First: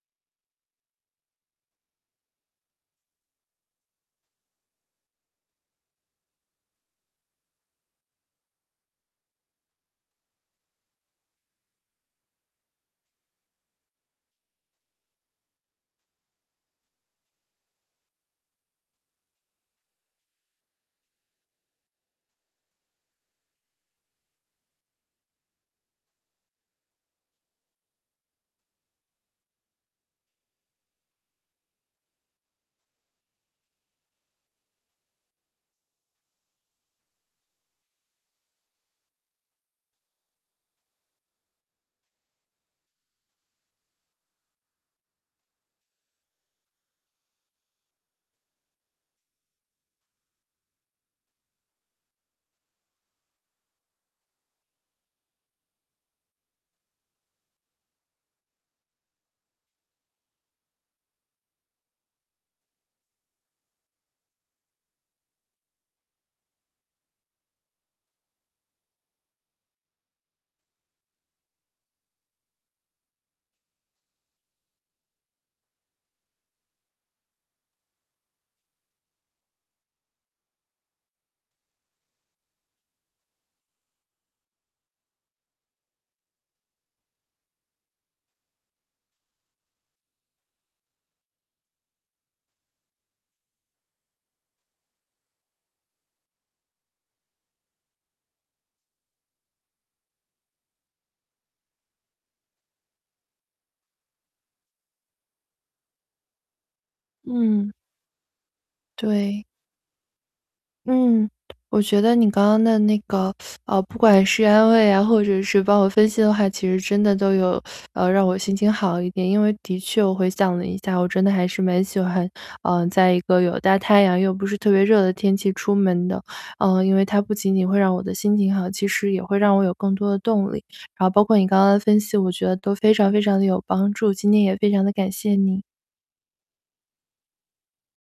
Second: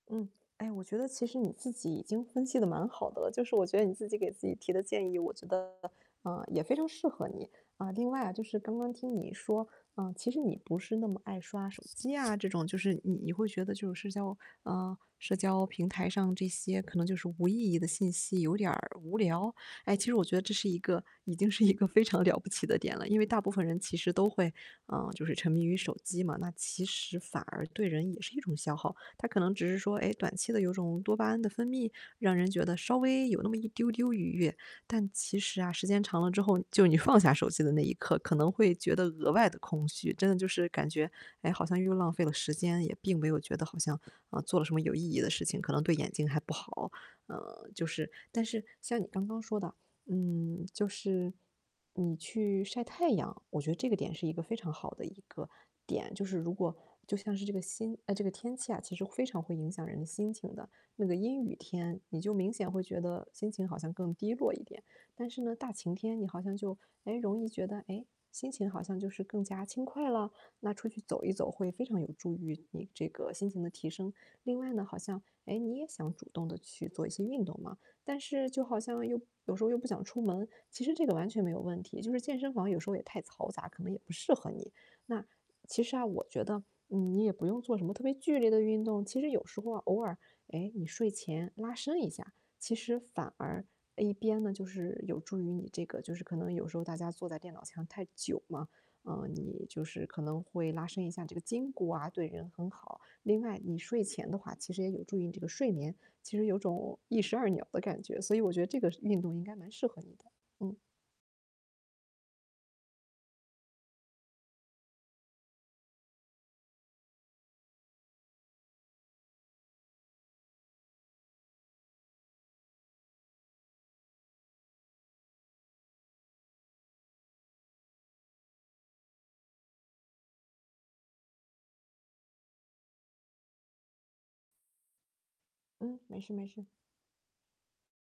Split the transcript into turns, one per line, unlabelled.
嗯，哎，我觉得其实你自己已经分析得蛮好的了，就是我觉得你自己给自己提的建议，我觉得，啊，也非常适合你。啊，另外啊，就是刚刚听你说，啊，其实你不是那么爱刷手机啊这种，就是你你会觉得就是社交嗯，社交平台上这些可能就是无意义的信息有点儿无聊，诶，其实我觉得这是一个已经是一个非常了不起的点了。因为大部分人其实都会，啊，就是沉迷于手机嘛，那其实反而对人也是一种消耗。它可能只是说，诶，短期的有种多巴胺的分泌，让人觉得稍微有那么一丢丢愉悦，但其实啊，时间长了之后，就是你放下手机的那一刻，可能会觉得额外得空虚。真的就是感觉，诶，好像又浪费了时间，也并没有觉得好像，嗯，做了什么有意义的事情，可能对眼睛还不好。嗯，就是但是像你刚刚说的，嗯，就是你去晒太阳，我觉得这个点是一个非常好的一个点。就是如果就像是这个心哎，这个天气啊，其实非常会影响人的心情的。那个阴雨天，你就明显会觉得心情好像更低落一点，但是呢大晴天你好像就，诶，容易觉得，诶，心情好像就是更加轻快了，那出去走一走会非常有助于你这个心情的提升。另外呢，好像，诶，你也想主动地去做一些运动嘛，但是就好像又有时候又不想出门，其实这个完全没有问题，就是健身房有时候也太嘈杂，可能也不适合你。那，其实啊我觉得，嗯，你也不用做什么特别剧烈的运动，其实有时候啊偶尔，诶，你睡前拉伸一下，其实反而，呃，一边呢，就是有助于你这个就是可能有时候大家坐在电脑前太久嘛，嗯，你就是可能会拉伸一下这个筋骨啊对人很好，另外你睡前的话其实也有助于你这个睡眠，其实有种一石二鸟
嗯。
的感觉，所以我觉得这个运动应
对。
该蛮适合你的，嗯。
嗯，我觉得你刚刚的那个，呃，不管是安慰啊，或者是帮我分析的话，其实真的都有，呃，让我心情好一点。因为的确我回想了一下，我真的还是蛮喜欢，呃，在一个有大太阳又不是特别热的天气出门的，嗯，因为它不仅仅会让我的心情好，其实也会让我有更多的动力。然后包括你刚刚的分析，我觉得都非常非常得有帮助，今天也非常地感谢你。
嗯，没事没事。